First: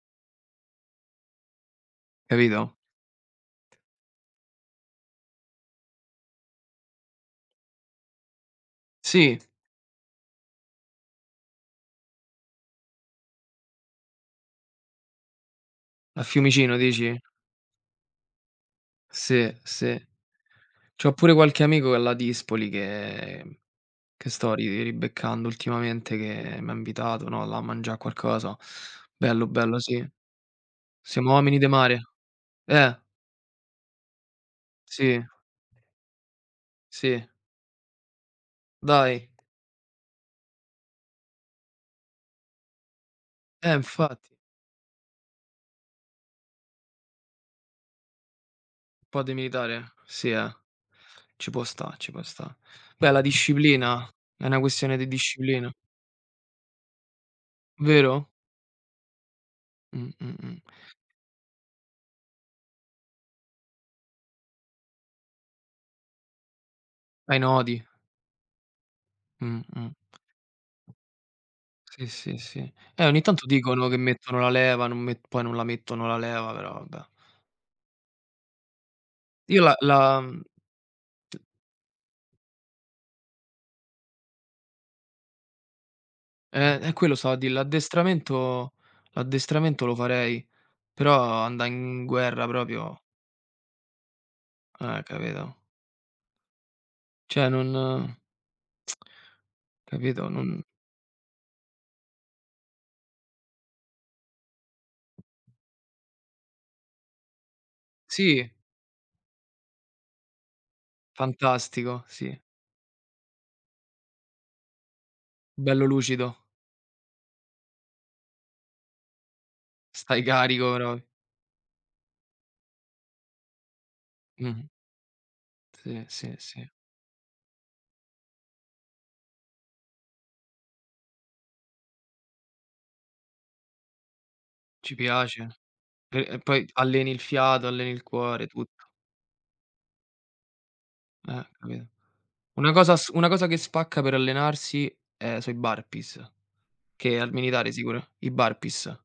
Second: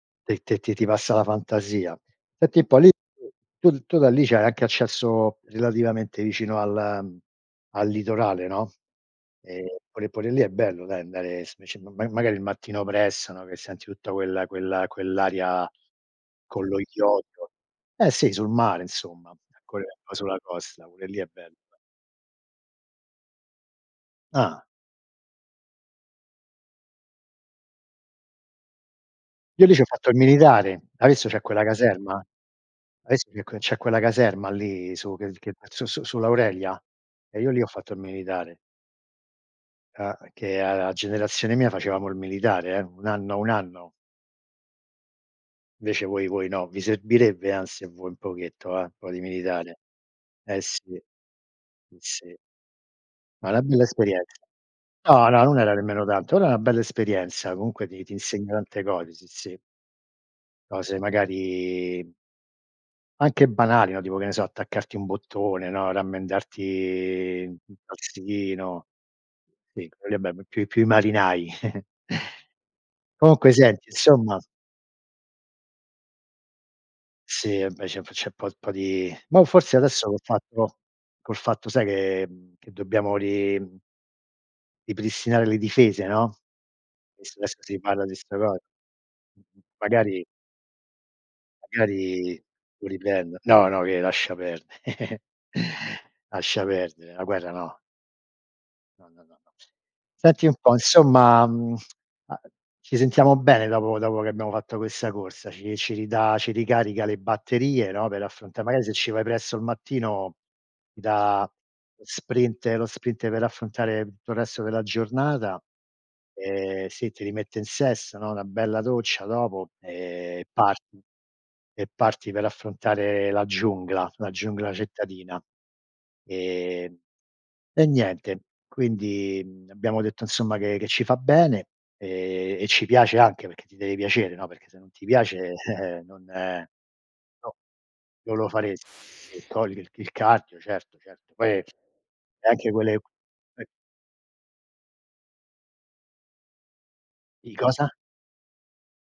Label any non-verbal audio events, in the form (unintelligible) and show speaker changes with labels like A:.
A: E ti ti ti passa la fantasia. Senti un po'
B: Capito?
A: lì, tu tu da lì c'hai anche accesso relativamente vicino al, mhmm, al litorale, no?
B: Sì.
A: Ehm, pure pure lì è bello dai andare s sc ma magari il mattino presto, no, che senti tutta quella quella quell'area
B: A
A: con
B: Fiumicino
A: lo
B: dici?
A: iodio. Eh, sì, sul mare insomma,
B: se,
A: co
B: se.
A: o sulla costa, pure
B: C'ho
A: lì è
B: pure
A: bello.
B: qualche amico che è a Ladispoli che che sto
A: Ah.
B: ri ribeccando ultimamente che m'ha invitato, no, là a mangia qualcosa. Bello,
A: Io lì
B: bello,
A: ci ho
B: sì.
A: fatto il militare. Adesso
B: Siamo
A: c'è
B: omini
A: quella
B: de mare.
A: caserma, hai
B: Eh!
A: vis e co c'è quella caserma lì su
B: Sì.
A: che che su su sull'Aurelia?
B: Sì.
A: E io lì ho fatto il militare.
B: Dai?
A: A che a a la generazione mia facevamo il militare, eh, 1 anno 1
B: Eh
A: anno.
B: infatti.
A: Invece voi voi no, vi servirebbe anzi a voi un pochetto, eh, un po' di
B: Un po' di
A: militare,
B: militare, sì, eh?
A: eh, sì,
B: Ci può sta ci può
A: sì.
B: sta. Beh, la
A: È una bella
B: disciplina
A: esperienza.
B: è una questione di
A: No, no, non
B: disciplina.
A: era nemmeno tanto, era una bella esperienza comunque, ti ti
B: Vero?
A: insegnano tante cose, sì, sì.
B: Mh-mh, mh.
A: Cose magari anche banali, no, tipo che ne so, attaccarti un bottone, no,
B: Ai
A: rammendarti un
B: nodi.
A: calzino. Sì,
B: Mh-mh.
A: quello lì è be più più i marinai.
B: Sì, sì, sì.
A: (chuckles)
B: E ogni tanto
A: Comunque
B: dicono
A: senti
B: che
A: insomma
B: mettono la leva, non me poi non la mettono la leva, però vabbè.
A: Sì, invece p c'è un po' po' di, boh,
B: Io la
A: forse adesso col
B: la, mhmm
A: fatto col
B: t
A: fatto sai che, mhmm, che dobbiamo ri mhmm ripristinare le difese, no,
B: Eh, e quello stavo a
A: visto
B: dì
A: adesso si parla di sta cos
B: l'addestramento
A: m m
B: l'addestramento lo
A: magari
B: farei, però andà in
A: magari
B: guerra
A: lo
B: proprio
A: riprendo. No, no che lascia
B: Eh,
A: perde
B: capito?
A: (chuckles) lascia perdere, la
B: Cioè
A: guerra no!
B: non (tsk)
A: No, no, no.
B: capito
A: Senti un
B: non
A: po' insomma, (tsk) mhmm, a ci sentiamo bene dopo dopo che abbiamo fatto questa corsa, ci ci ridà ci ricarica le batterie no, per
B: Sì.
A: affronta magari se ci vai presto al mattino, ti dà lo
B: Fantastico, sì.
A: sprint lo sprint per affrontare tutto il resto della giornata,
B: Bello lucido.
A: ehm sì, ti rimette in sesto, no, una bella doccia dopo,
B: Stai
A: ehm,
B: carico
A: parti
B: propri
A: e parti per affrontare la giungla, la
B: Mh-mh.
A: giungla cittadina.
B: Sì, sì, sì.
A: Ehm, e niente, quindi, mhmm, abbiamo detto insomma che che ci fa bene, ehm, e ci piace anche perché, ti deve piacere, no, perché se non
B: Ci
A: ti
B: piace.
A: piace, eh, eh,
B: E
A: non,
B: e poi
A: no
B: alleni il fiato, alleni il cuore,
A: lo faresti.
B: tutto.
A: E togli il (unintelligible) certo, certo
B: Eh,
A: poi e
B: capito.
A: anche
B: Una cosa
A: quelle
B: s una cosa che
A: (unintelligible)
B: spacca per allenarsi è so i burpees, che al
A: I
B: militare
A: cosa?
B: sicuro i burpees.